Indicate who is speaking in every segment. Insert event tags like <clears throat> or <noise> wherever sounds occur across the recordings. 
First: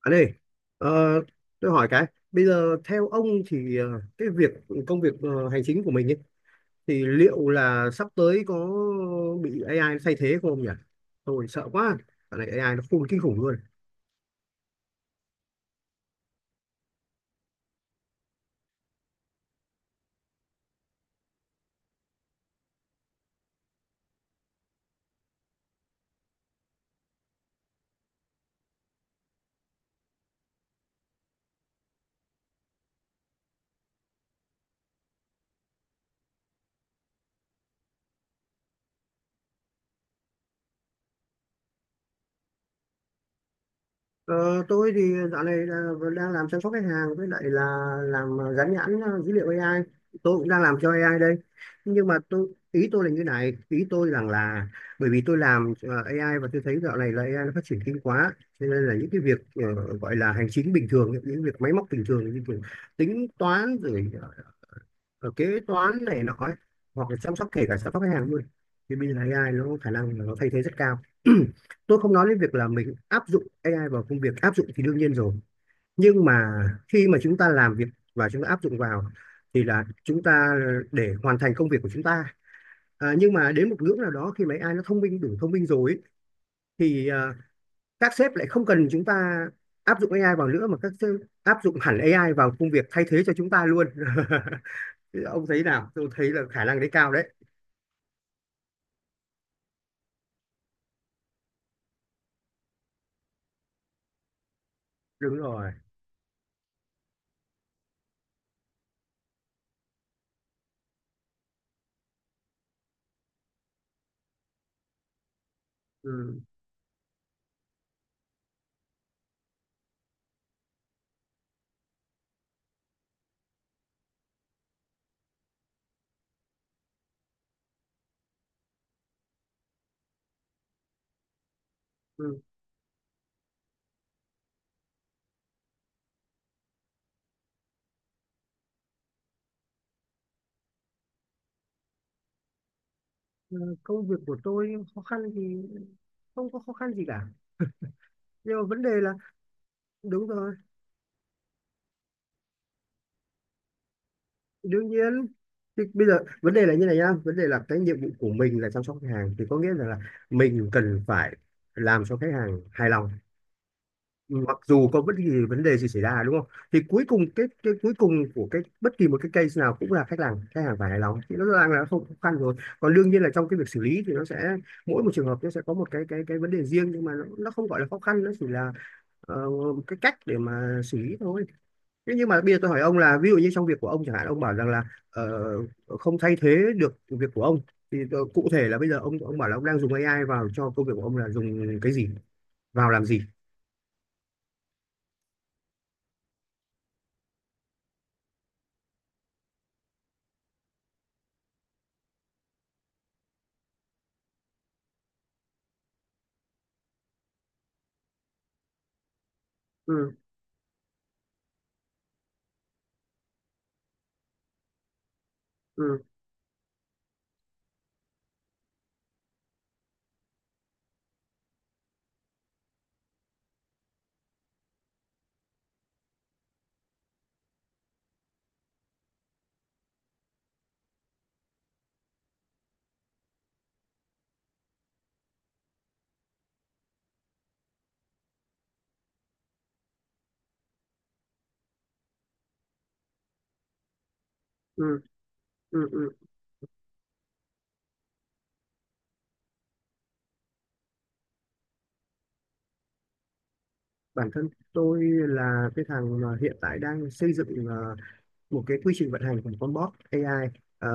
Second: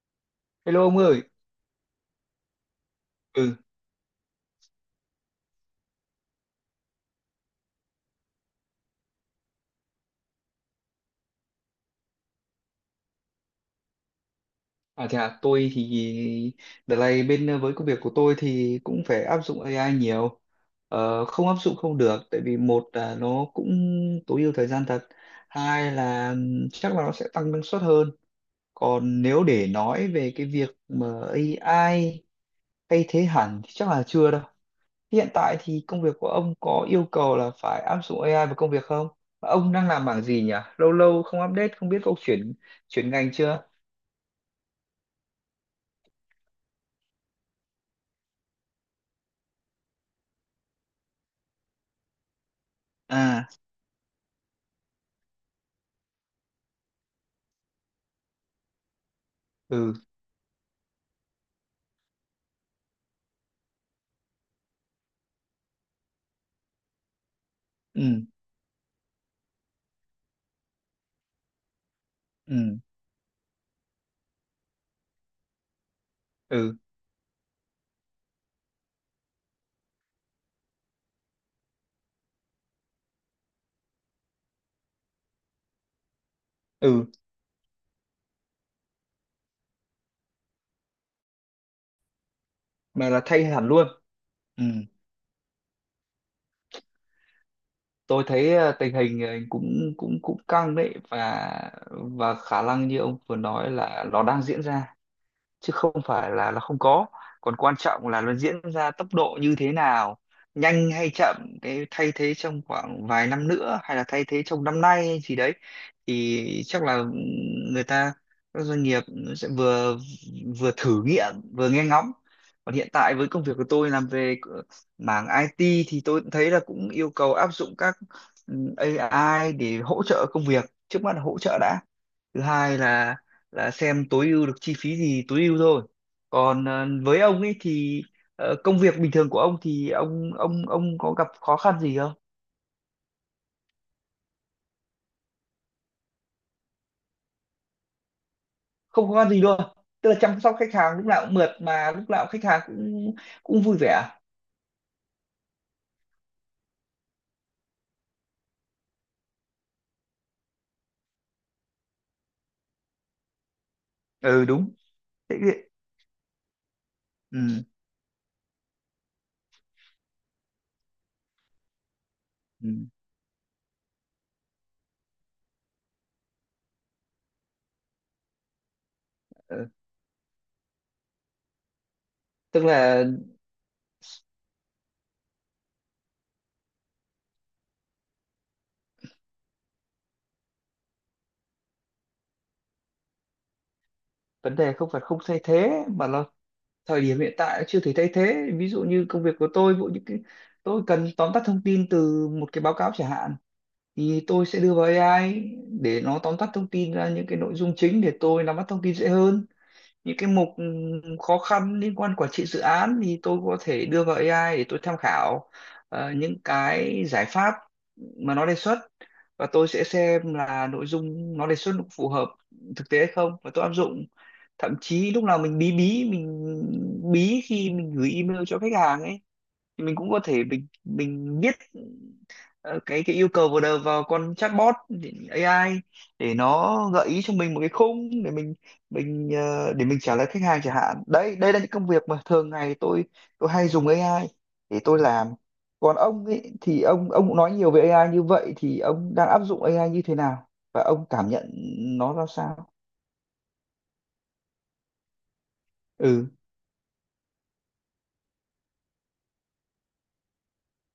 Speaker 1: Anh ơi,
Speaker 2: Hello
Speaker 1: ờ,
Speaker 2: ông ơi.
Speaker 1: tôi hỏi cái, bây giờ theo ông
Speaker 2: Ừ,
Speaker 1: thì cái việc công việc hành chính của mình ấy, thì liệu là sắp tới có bị AI nó thay thế không nhỉ? Tôi sợ quá, cái này AI nó khôn kinh khủng luôn.
Speaker 2: à thế à, tôi thì đợt này bên với công việc của tôi thì cũng phải áp dụng AI nhiều. Không áp dụng không được, tại vì một là nó cũng tối ưu thời gian thật, hai là chắc là nó sẽ tăng năng suất hơn. Còn nếu để nói về cái việc mà AI thay thế hẳn thì chắc là chưa đâu. Hiện tại thì công việc của ông có yêu cầu là phải áp dụng AI vào công việc không? Và ông đang làm bảng gì nhỉ? Lâu lâu không update, không biết ông chuyển chuyển ngành chưa?
Speaker 1: Ờ, tôi thì dạo này là- đang làm chăm sóc khách hàng với lại là làm gắn nhãn dữ liệu AI. Tôi cũng đang làm cho AI đây. Nhưng mà tôi ý tôi là như
Speaker 2: À.
Speaker 1: này, ý tôi rằng là bởi vì tôi làm AI và tôi thấy dạo này là AI nó phát triển kinh quá, cho nên là những cái việc
Speaker 2: Ừ,
Speaker 1: gọi là hành chính bình thường, những việc máy móc bình thường như kiểu tính toán rồi ở kế toán này nọ ấy, hoặc là chăm sóc kể cả chăm sóc khách
Speaker 2: ừ,
Speaker 1: hàng luôn thì bây giờ AI nó có khả năng là nó thay thế rất cao. <clears throat> Tôi không nói đến việc là
Speaker 2: ừ,
Speaker 1: mình áp dụng AI vào công việc, áp dụng thì đương nhiên rồi, nhưng mà
Speaker 2: ừ,
Speaker 1: khi mà chúng ta làm việc và chúng ta áp dụng vào thì là chúng ta để hoàn thành công việc của chúng ta. Nhưng mà đến một ngưỡng nào đó khi mà AI nó thông minh đủ thông minh rồi ấy,
Speaker 2: ừ.
Speaker 1: thì à, các sếp lại không cần chúng ta áp dụng AI vào nữa mà các sếp áp dụng hẳn AI vào công việc thay
Speaker 2: Mà
Speaker 1: thế
Speaker 2: là
Speaker 1: cho
Speaker 2: thay
Speaker 1: chúng ta
Speaker 2: hẳn
Speaker 1: luôn.
Speaker 2: luôn.
Speaker 1: <laughs>
Speaker 2: Ừ,
Speaker 1: Thì ông thấy nào, tôi thấy là khả năng đấy cao đấy.
Speaker 2: tôi thấy tình hình cũng cũng cũng căng đấy, và khả năng như ông vừa nói là nó đang diễn ra
Speaker 1: Đúng
Speaker 2: chứ
Speaker 1: rồi.
Speaker 2: không phải là nó không có. Còn quan trọng là nó diễn ra tốc độ như thế nào, nhanh hay chậm, cái thay thế trong khoảng vài năm nữa hay là thay thế trong năm nay hay gì đấy.
Speaker 1: Ừ.
Speaker 2: Thì chắc là người ta, các doanh nghiệp sẽ vừa vừa thử nghiệm vừa nghe ngóng. Còn hiện tại với công việc của tôi làm về mảng IT thì tôi cũng thấy là cũng yêu cầu áp dụng các ừ, AI để hỗ trợ công việc, trước mắt là hỗ trợ đã.
Speaker 1: Ừ.
Speaker 2: Thứ hai là xem tối ưu được chi phí gì tối ưu thôi. Còn với ông ấy thì công việc bình thường của ông thì ông có gặp khó khăn gì không?
Speaker 1: Ờ, công việc của tôi khó khăn thì không có khó khăn gì cả, nhưng mà vấn đề
Speaker 2: Không
Speaker 1: là
Speaker 2: khó khăn gì luôn, tức là
Speaker 1: đúng
Speaker 2: chăm
Speaker 1: rồi,
Speaker 2: sóc khách hàng lúc nào cũng mượt mà, lúc nào khách hàng cũng cũng vui vẻ.
Speaker 1: đương nhiên. Thì bây giờ vấn đề là như này nhá, vấn đề là cái nhiệm vụ của mình là chăm sóc khách hàng thì có nghĩa là, mình cần phải làm cho khách hàng hài lòng
Speaker 2: Ừ,
Speaker 1: mặc
Speaker 2: đúng.
Speaker 1: dù có bất kỳ
Speaker 2: thế thì-
Speaker 1: vấn đề gì xảy ra, đúng không? Thì cuối cùng cái
Speaker 2: ừ,
Speaker 1: cái cuối cùng của cái bất kỳ một cái case nào cũng là khách hàng phải hài lòng, thì nó đang là không khó khăn rồi.
Speaker 2: ừ,
Speaker 1: Còn đương nhiên là trong cái việc xử lý thì nó sẽ mỗi một trường hợp nó sẽ có một cái cái vấn đề riêng, nhưng mà nó không gọi là khó khăn, nó chỉ là ờ,
Speaker 2: ừ.
Speaker 1: cái cách để mà xử lý thôi. Thế nhưng mà bây giờ
Speaker 2: Tức
Speaker 1: tôi hỏi ông
Speaker 2: là
Speaker 1: là ví dụ như trong việc của ông chẳng hạn, ông bảo rằng là ờ, không thay thế được việc của ông, thì cụ thể là bây giờ ông bảo là ông đang dùng AI vào cho công việc của ông là dùng cái gì vào làm gì.
Speaker 2: vấn đề không phải không thay thế mà là thời điểm hiện tại chưa thể thay thế. Ví dụ như công việc của tôi, ví dụ những cái tôi cần tóm tắt thông tin từ một cái báo cáo chẳng hạn, thì tôi sẽ đưa vào AI để nó tóm tắt thông tin ra những cái nội dung chính để tôi nắm bắt thông tin dễ hơn.
Speaker 1: Ừ.
Speaker 2: Những cái mục khó khăn liên quan quản trị dự án thì tôi có thể đưa vào AI để tôi tham khảo
Speaker 1: Ừ.
Speaker 2: những cái giải pháp mà nó đề xuất, và tôi sẽ xem là nội dung nó đề xuất nó phù hợp thực tế hay không và tôi áp dụng. Thậm chí lúc nào mình bí bí mình bí khi mình gửi email cho khách hàng ấy, thì mình cũng có thể mình viết ờ, cái yêu cầu vào đầu vào con chatbot, thì AI để nó gợi ý cho mình một cái khung để mình trả lời khách hàng chẳng hạn. Đấy, đây là những công việc mà thường ngày tôi hay dùng AI để tôi
Speaker 1: Ừ.
Speaker 2: làm.
Speaker 1: Ừ,
Speaker 2: Còn
Speaker 1: ừ.
Speaker 2: ông ấy thì ông cũng nói nhiều về AI như vậy, thì ông đang áp dụng AI như thế nào và ông cảm nhận nó ra sao?
Speaker 1: Bản thân tôi là cái thằng
Speaker 2: Ừ,
Speaker 1: mà hiện tại đang xây dựng một cái quy trình vận hành của con bot AI. Ờ,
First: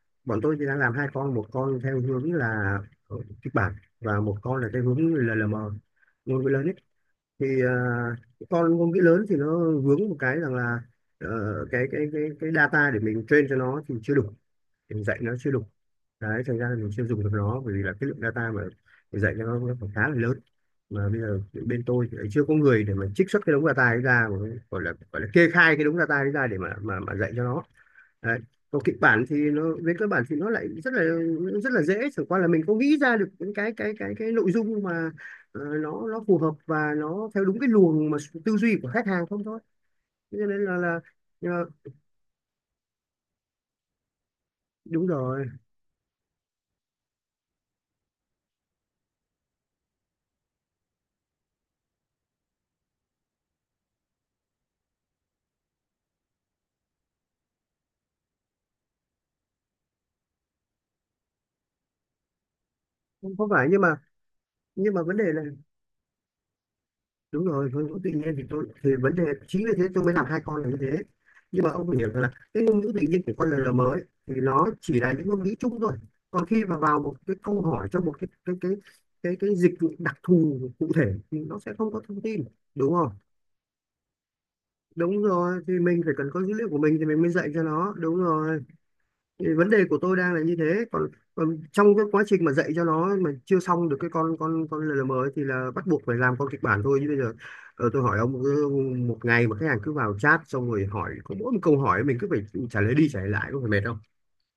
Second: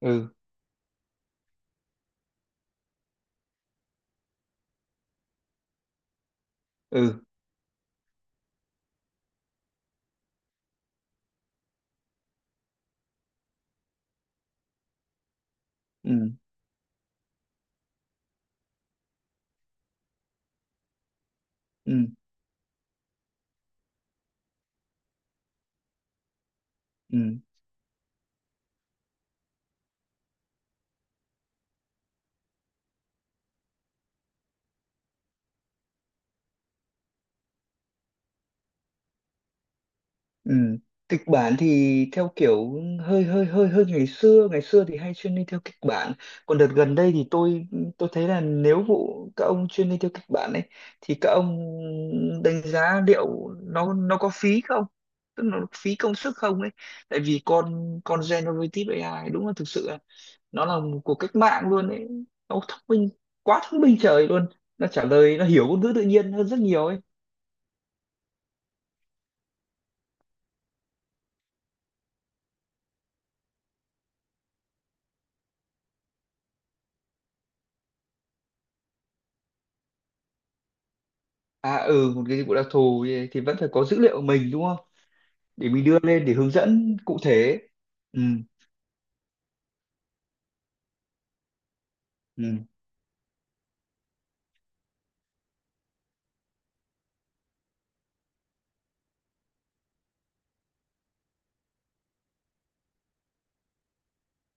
Speaker 2: ừ,
Speaker 1: bọn tôi thì đang làm hai con, một con theo hướng là kịch bản, và một con là theo hướng LLM, ngôn ngữ lớn ấy.
Speaker 2: ừ,
Speaker 1: Thì ờ, cái con ngôn ngữ lớn thì nó vướng một cái rằng là ờ, cái data để mình train cho nó thì chưa đủ, mình dạy nó chưa đủ.
Speaker 2: ừ,
Speaker 1: Đấy, thành ra là mình chưa dùng được nó, bởi vì là cái lượng data mà mình dạy cho nó còn khá là lớn, mà bây giờ bên
Speaker 2: ừ,
Speaker 1: tôi thì lại chưa có người để mà trích xuất cái đống data ấy ra, mà gọi là kê khai cái đống data ấy ra để mà
Speaker 2: ừ,
Speaker 1: dạy cho nó. Đấy. Còn kịch bản thì nó về cơ bản thì nó lại rất là dễ, chẳng qua là mình có nghĩ ra được những cái nội dung mà nó phù hợp và nó theo đúng cái luồng mà tư duy của khách hàng không thôi. Thế cho
Speaker 2: ừ.
Speaker 1: nên
Speaker 2: Kịch bản
Speaker 1: ờ,
Speaker 2: thì theo kiểu hơi hơi hơi hơi ngày xưa, ngày xưa thì
Speaker 1: đúng
Speaker 2: hay chuyên đi
Speaker 1: rồi.
Speaker 2: theo kịch bản. Còn đợt gần đây thì tôi thấy là nếu vụ các ông chuyên đi theo kịch bản ấy, thì các ông đánh giá liệu nó có phí không, tức là nó phí công sức không ấy. Tại vì con generative AI đúng là thực sự là nó là một cuộc cách mạng luôn ấy, nó thông minh
Speaker 1: Không không
Speaker 2: quá,
Speaker 1: phải,
Speaker 2: thông minh trời luôn, nó
Speaker 1: nhưng mà
Speaker 2: trả
Speaker 1: vấn đề
Speaker 2: lời,
Speaker 1: là
Speaker 2: nó hiểu ngôn ngữ tự nhiên hơn rất nhiều ấy.
Speaker 1: đúng rồi, ngôn ngữ tự nhiên thì tôi thì vấn đề chính vì thế tôi mới làm hai con là như thế. Nhưng mà ông phải hiểu rằng là cái ngôn ngữ tự nhiên của con LLM mới thì nó chỉ là những ngôn ngữ chung thôi, còn khi mà vào một cái câu hỏi trong một cái cái dịch vụ đặc thù cụ thể thì nó sẽ
Speaker 2: À,
Speaker 1: không có
Speaker 2: ừ,
Speaker 1: thông
Speaker 2: một cái
Speaker 1: tin,
Speaker 2: vụ đặc
Speaker 1: đúng
Speaker 2: thù
Speaker 1: không?
Speaker 2: thì vẫn phải có dữ liệu của mình đúng không,
Speaker 1: Đúng rồi,
Speaker 2: để
Speaker 1: thì
Speaker 2: mình đưa
Speaker 1: mình phải
Speaker 2: lên
Speaker 1: cần
Speaker 2: để
Speaker 1: có
Speaker 2: hướng
Speaker 1: dữ liệu của mình
Speaker 2: dẫn
Speaker 1: thì
Speaker 2: cụ
Speaker 1: mình mới dạy
Speaker 2: thể.
Speaker 1: cho nó, đúng
Speaker 2: Ừ,
Speaker 1: rồi. Thì vấn đề của tôi đang là như thế. Còn trong cái quá trình mà
Speaker 2: ừ,
Speaker 1: dạy cho nó mà chưa xong được cái con LLM ấy thì là bắt buộc phải làm con kịch bản thôi như bây giờ. Ờ, tôi hỏi ông, cứ một ngày mà khách hàng cứ vào chat xong rồi hỏi có mỗi một câu hỏi mình cứ phải trả lời đi trả lời lại có phải mệt không?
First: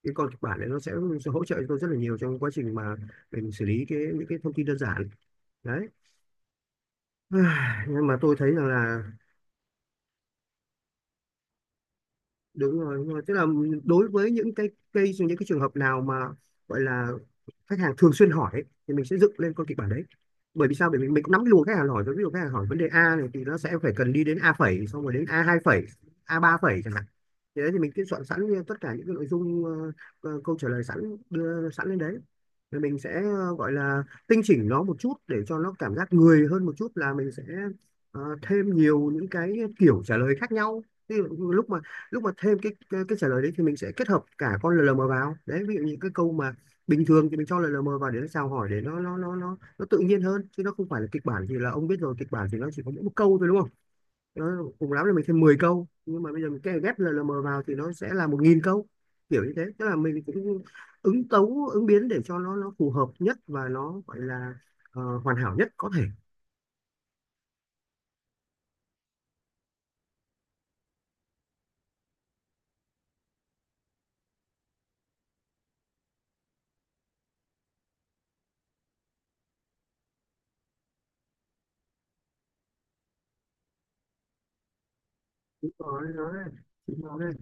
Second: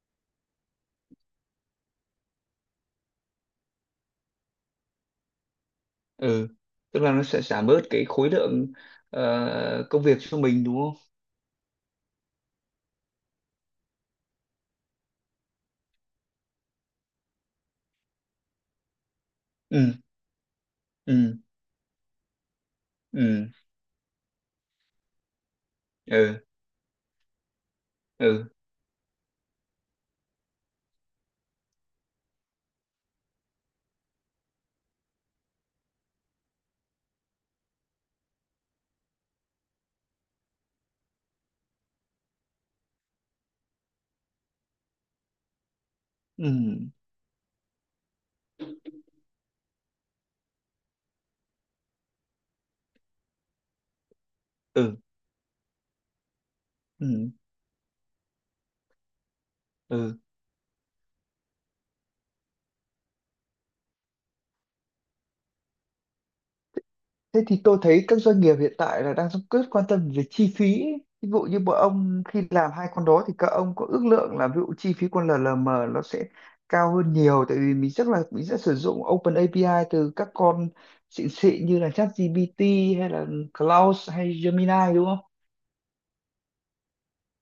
Speaker 1: Cái con kịch bản đấy sẽ hỗ trợ cho tôi rất là nhiều trong quá trình mà mình xử lý những cái thông tin đơn giản đấy.
Speaker 2: ừ. Tức là nó sẽ giảm bớt
Speaker 1: <sighs>
Speaker 2: cái
Speaker 1: Nhưng mà
Speaker 2: khối
Speaker 1: tôi thấy rằng
Speaker 2: lượng
Speaker 1: là
Speaker 2: công việc cho mình đúng không?
Speaker 1: đúng rồi, đúng rồi, tức là đối với những cái cây những cái trường hợp nào mà gọi là khách hàng thường xuyên hỏi ấy, thì mình sẽ dựng lên con kịch bản
Speaker 2: Ừ,
Speaker 1: đấy. Bởi vì sao? Bởi vì mình cũng
Speaker 2: ừ,
Speaker 1: nắm cái luồng khách hàng hỏi rồi, ví dụ khách hàng hỏi vấn đề A này thì
Speaker 2: ừ,
Speaker 1: nó sẽ phải cần đi đến A phẩy, xong rồi đến A hai phẩy, A
Speaker 2: ừ,
Speaker 1: ba phẩy chẳng hạn. Thì đấy, thì mình cứ soạn sẵn
Speaker 2: ừ,
Speaker 1: tất cả những cái nội dung câu trả lời sẵn, đưa sẵn lên đấy, rồi mình sẽ gọi là tinh chỉnh nó một chút để cho nó cảm giác người hơn một chút, là mình sẽ thêm nhiều những cái kiểu trả lời khác nhau. Ví dụ lúc mà Lúc mà thêm cái trả lời đấy thì mình sẽ kết hợp cả con lờ LLM vào đấy, ví dụ những cái câu
Speaker 2: ừ,
Speaker 1: mà bình thường thì mình cho lờ LLM vào để nó chào hỏi, để nó tự nhiên hơn chứ nó không phải là kịch bản. Thì là ông biết rồi, kịch bản thì nó chỉ có mỗi một câu thôi, đúng không? Cùng
Speaker 2: ừ,
Speaker 1: lắm là mình thêm 10 câu, nhưng mà bây giờ mình ghép
Speaker 2: ừ,
Speaker 1: LLM vào thì nó sẽ là 1000 câu, kiểu như thế. Tức là
Speaker 2: ừ.
Speaker 1: mình cũng ứng tấu ứng biến để cho nó phù hợp nhất và nó gọi là hoàn hảo nhất có thể.
Speaker 2: Thế thì tôi thấy các doanh nghiệp hiện tại là đang rất quan tâm về chi phí ấy. Ví dụ như bọn ông khi làm hai con đó thì các ông có ước lượng là ví dụ chi phí con LLM nó sẽ cao hơn nhiều, tại vì mình chắc là mình sẽ sử dụng Open API từ các con xịn xịn như là ChatGPT hay là Claude hay Gemini đúng không?
Speaker 1: Đúng rồi nói đấy. Đúng rồi.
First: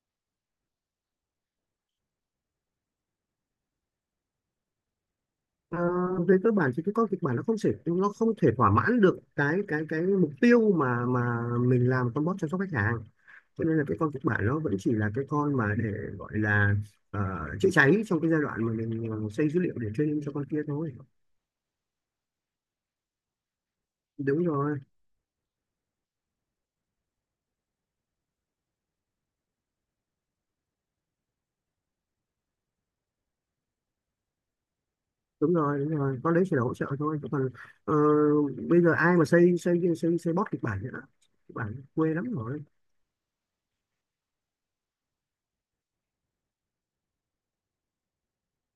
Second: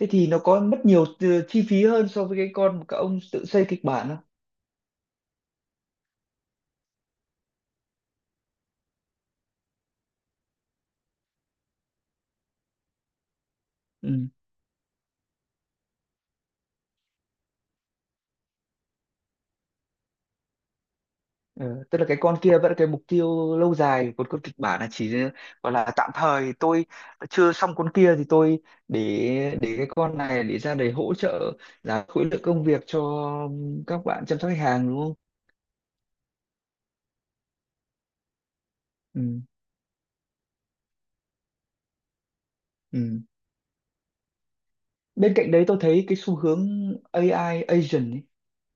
Speaker 2: Thế thì nó có mất nhiều chi phí hơn so với cái con mà các ông tự xây kịch bản
Speaker 1: Ờ, về cơ bản thì cái con kịch bản nó không thể thỏa mãn được cái mục tiêu mà mình làm con bot chăm sóc khách hàng, cho nên là cái con kịch
Speaker 2: không?
Speaker 1: bản nó vẫn chỉ là cái con mà để gọi là ờ, chữa cháy trong cái giai đoạn mà mình xây dữ liệu để training cho con kia thôi.
Speaker 2: Ừ, tức là cái con kia vẫn là cái mục tiêu lâu dài, còn con
Speaker 1: Đúng
Speaker 2: kịch
Speaker 1: rồi,
Speaker 2: bản là chỉ gọi là tạm thời, tôi chưa xong con kia thì tôi để cái con này để ra để hỗ trợ giảm khối lượng công việc cho các bạn chăm sóc khách hàng đúng không?
Speaker 1: đúng rồi, đúng rồi, con đấy chỉ là hỗ trợ thôi chứ còn ờ, bây giờ ai mà
Speaker 2: Ừ,
Speaker 1: xây xây xây xây bot kịch bản nữa, kịch bản quê lắm rồi.
Speaker 2: ừ. Bên cạnh đấy tôi thấy cái xu hướng AI agent ấy,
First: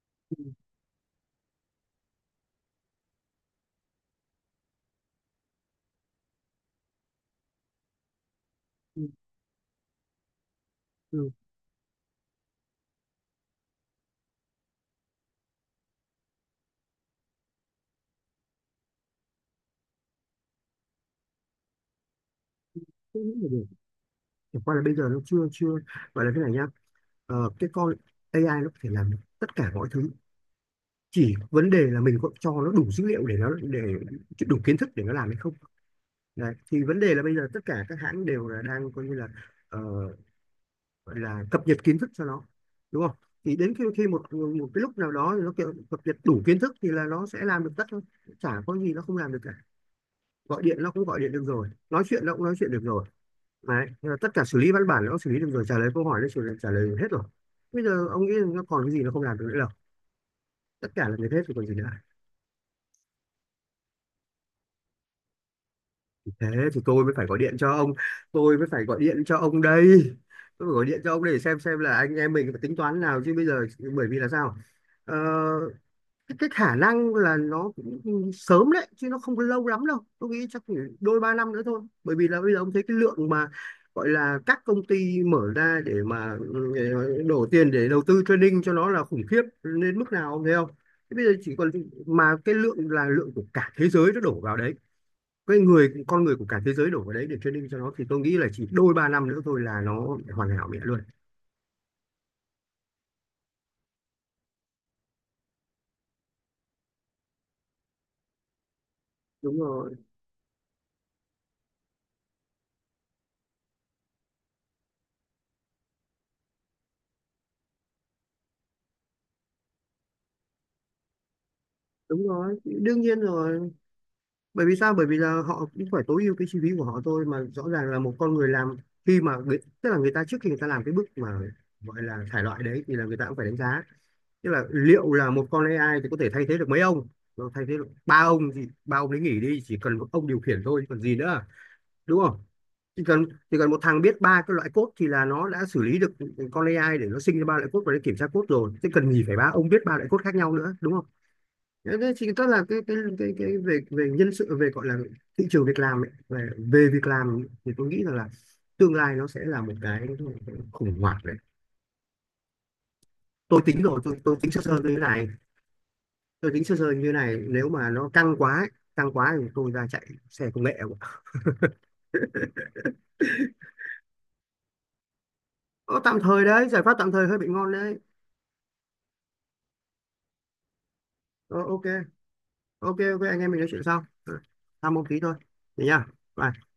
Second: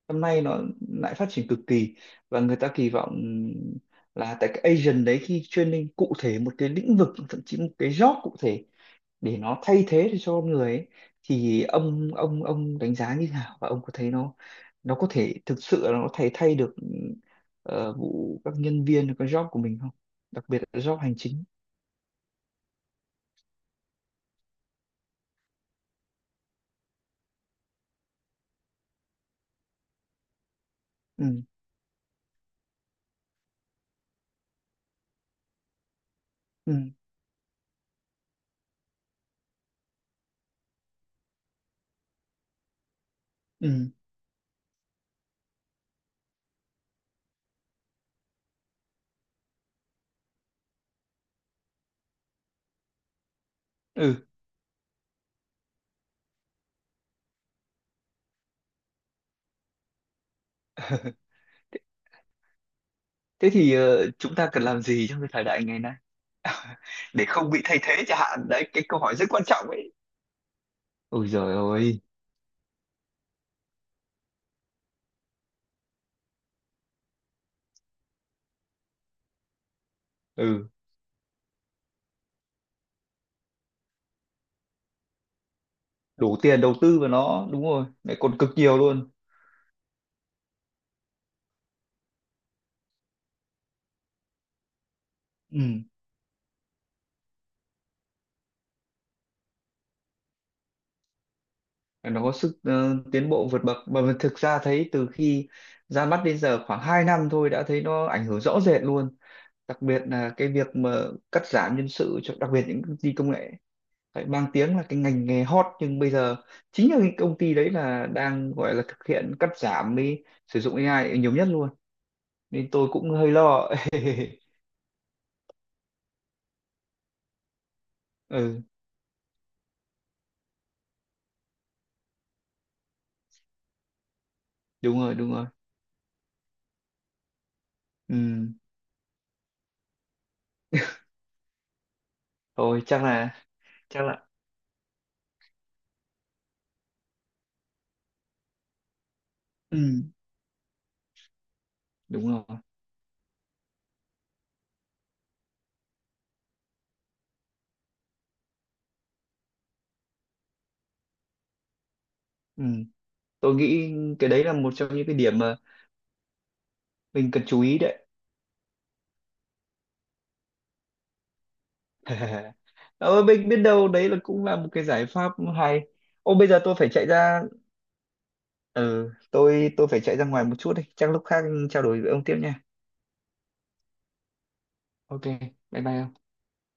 Speaker 2: hôm nay
Speaker 1: Ừ,
Speaker 2: nó lại phát triển cực kỳ, và người ta kỳ vọng là tại cái agent đấy khi training cụ thể một cái lĩnh vực, thậm chí một cái job cụ thể,
Speaker 1: ừ,
Speaker 2: để nó thay thế được cho con người ấy,
Speaker 1: ừ.
Speaker 2: thì ông đánh giá như thế nào và ông có thấy nó có thể thực sự là nó thay thay được vụ các nhân viên cái job của mình không, đặc biệt là job hành chính?
Speaker 1: Không nghĩ là được. Chẳng qua là bây giờ nó chưa chưa gọi là thế này nhá. Ờ, cái con AI nó có thể làm tất cả mọi thứ, chỉ
Speaker 2: Ừ,
Speaker 1: vấn đề là mình có cho nó đủ dữ liệu để nó để đủ kiến thức để nó làm hay không. Đấy.
Speaker 2: ừ,
Speaker 1: Thì vấn đề là bây giờ tất cả các hãng đều là đang coi như là ờ, gọi là cập nhật kiến thức cho nó, đúng không? Thì đến khi
Speaker 2: ừ,
Speaker 1: khi một một cái lúc nào đó thì nó kiểu cập nhật đủ kiến thức thì là nó sẽ làm được tất thôi, chả có gì nó không làm được cả. Gọi điện nó cũng gọi điện được rồi, nói chuyện nó cũng nói chuyện được rồi. Đấy. Thế là
Speaker 2: ừ.
Speaker 1: tất cả xử lý văn bản nó cũng xử lý được rồi, trả lời câu hỏi trả lời hết rồi. Bây giờ ông nghĩ là nó còn cái gì nó không làm được nữa, tất
Speaker 2: <laughs>
Speaker 1: cả là như thế thì còn gì nữa.
Speaker 2: Thế thì chúng ta cần làm gì trong cái thời đại ngày nay
Speaker 1: Thế thì tôi mới
Speaker 2: để
Speaker 1: phải gọi
Speaker 2: không
Speaker 1: điện
Speaker 2: bị
Speaker 1: cho
Speaker 2: thay
Speaker 1: ông,
Speaker 2: thế chẳng hạn,
Speaker 1: tôi mới
Speaker 2: đấy
Speaker 1: phải
Speaker 2: cái
Speaker 1: gọi
Speaker 2: câu hỏi
Speaker 1: điện
Speaker 2: rất
Speaker 1: cho
Speaker 2: quan
Speaker 1: ông
Speaker 2: trọng ấy.
Speaker 1: đây. Tôi phải gọi điện cho ông
Speaker 2: Ôi
Speaker 1: để
Speaker 2: giời
Speaker 1: xem là
Speaker 2: ơi.
Speaker 1: anh em mình phải tính toán nào chứ bây giờ. Bởi vì là sao, ờ, cái khả năng là nó cũng sớm đấy chứ nó không có lâu lắm đâu, tôi nghĩ chắc
Speaker 2: Ừ,
Speaker 1: chỉ đôi ba năm nữa thôi. Bởi vì là bây giờ ông thấy cái lượng mà gọi là các công ty mở ra để mà
Speaker 2: đủ tiền đầu tư vào
Speaker 1: đổ
Speaker 2: nó đúng
Speaker 1: tiền
Speaker 2: rồi,
Speaker 1: để đầu
Speaker 2: lại
Speaker 1: tư
Speaker 2: còn cực
Speaker 1: training cho
Speaker 2: nhiều
Speaker 1: nó là
Speaker 2: luôn.
Speaker 1: khủng khiếp đến mức nào, ông thấy không? Thế bây giờ chỉ còn, mà cái lượng là lượng của cả thế giới nó đổ vào đấy, cái
Speaker 2: Ừ,
Speaker 1: người con người của cả thế giới đổ vào đấy để training cho nó, thì tôi nghĩ là chỉ đôi ba năm nữa thôi là nó hoàn hảo mẹ luôn.
Speaker 2: nó có sức tiến bộ vượt bậc mà mình thực ra thấy từ khi ra mắt đến giờ khoảng 2 năm thôi đã thấy nó ảnh hưởng rõ rệt luôn,
Speaker 1: Đúng
Speaker 2: đặc
Speaker 1: rồi,
Speaker 2: biệt là cái việc mà cắt giảm nhân sự cho đặc biệt những công ty công nghệ. Phải mang tiếng là cái ngành nghề hot nhưng bây giờ chính là cái công ty đấy là đang gọi là thực hiện cắt giảm, đi sử dụng AI nhiều nhất luôn.
Speaker 1: đúng rồi,
Speaker 2: Nên tôi
Speaker 1: đương
Speaker 2: cũng
Speaker 1: nhiên
Speaker 2: hơi
Speaker 1: rồi.
Speaker 2: lo. <laughs>
Speaker 1: Bởi vì sao? Bởi vì là họ cũng phải tối ưu cái chi phí của họ thôi mà, rõ ràng là một con người
Speaker 2: Ừ,
Speaker 1: làm, tức là người ta trước khi người ta làm cái bước mà gọi là thải loại đấy, thì là người ta cũng phải đánh giá, tức là
Speaker 2: đúng
Speaker 1: liệu
Speaker 2: rồi,
Speaker 1: là
Speaker 2: đúng
Speaker 1: một
Speaker 2: rồi.
Speaker 1: con AI thì có thể thay thế được mấy ông. Nó thay thế được ba
Speaker 2: Ừ,
Speaker 1: ông thì ba ông đấy nghỉ đi, chỉ cần một ông điều khiển thôi còn gì nữa, đúng không?
Speaker 2: thôi
Speaker 1: chỉ
Speaker 2: chắc
Speaker 1: cần
Speaker 2: là,
Speaker 1: chỉ cần một thằng
Speaker 2: chắc
Speaker 1: biết
Speaker 2: là,
Speaker 1: ba cái loại code thì là nó đã xử lý được con AI để nó sinh ra ba loại code và nó kiểm tra code rồi, thế cần gì phải ba ông
Speaker 2: ừ,
Speaker 1: biết ba loại code khác nhau nữa, đúng không? Thế thế thì
Speaker 2: đúng
Speaker 1: tức
Speaker 2: rồi.
Speaker 1: là cái về về nhân sự, về gọi là thị trường việc làm ấy, về về việc làm thì tôi nghĩ rằng là tương lai nó sẽ là một cái khủng hoảng đấy.
Speaker 2: Ừ, tôi nghĩ cái
Speaker 1: Tôi
Speaker 2: đấy
Speaker 1: tính
Speaker 2: là
Speaker 1: sơ
Speaker 2: một
Speaker 1: sơ như
Speaker 2: trong
Speaker 1: thế
Speaker 2: những cái
Speaker 1: này,
Speaker 2: điểm
Speaker 1: tôi tính sơ sơ như thế
Speaker 2: mình
Speaker 1: này
Speaker 2: cần chú
Speaker 1: nếu
Speaker 2: ý
Speaker 1: mà
Speaker 2: đấy.
Speaker 1: nó căng quá thì tôi ra chạy xe công nghệ.
Speaker 2: <laughs> Ờ, mình biết đâu đấy là cũng là một cái giải pháp hay.
Speaker 1: Ờ, tạm
Speaker 2: Ô,
Speaker 1: thời
Speaker 2: bây giờ
Speaker 1: đấy,
Speaker 2: tôi
Speaker 1: giải
Speaker 2: phải
Speaker 1: pháp
Speaker 2: chạy
Speaker 1: tạm thời hơi
Speaker 2: ra,
Speaker 1: bị ngon đấy.
Speaker 2: ừ, tôi phải chạy ra ngoài một chút, đi chắc lúc khác
Speaker 1: Ờ, ok.
Speaker 2: trao đổi với ông tiếp nha.
Speaker 1: Ok, ok, anh em mình nói chuyện sau. Ừ, tham môn tí
Speaker 2: Ok,
Speaker 1: thôi,
Speaker 2: bye
Speaker 1: thế
Speaker 2: bye
Speaker 1: nhá.
Speaker 2: ông.
Speaker 1: Bye.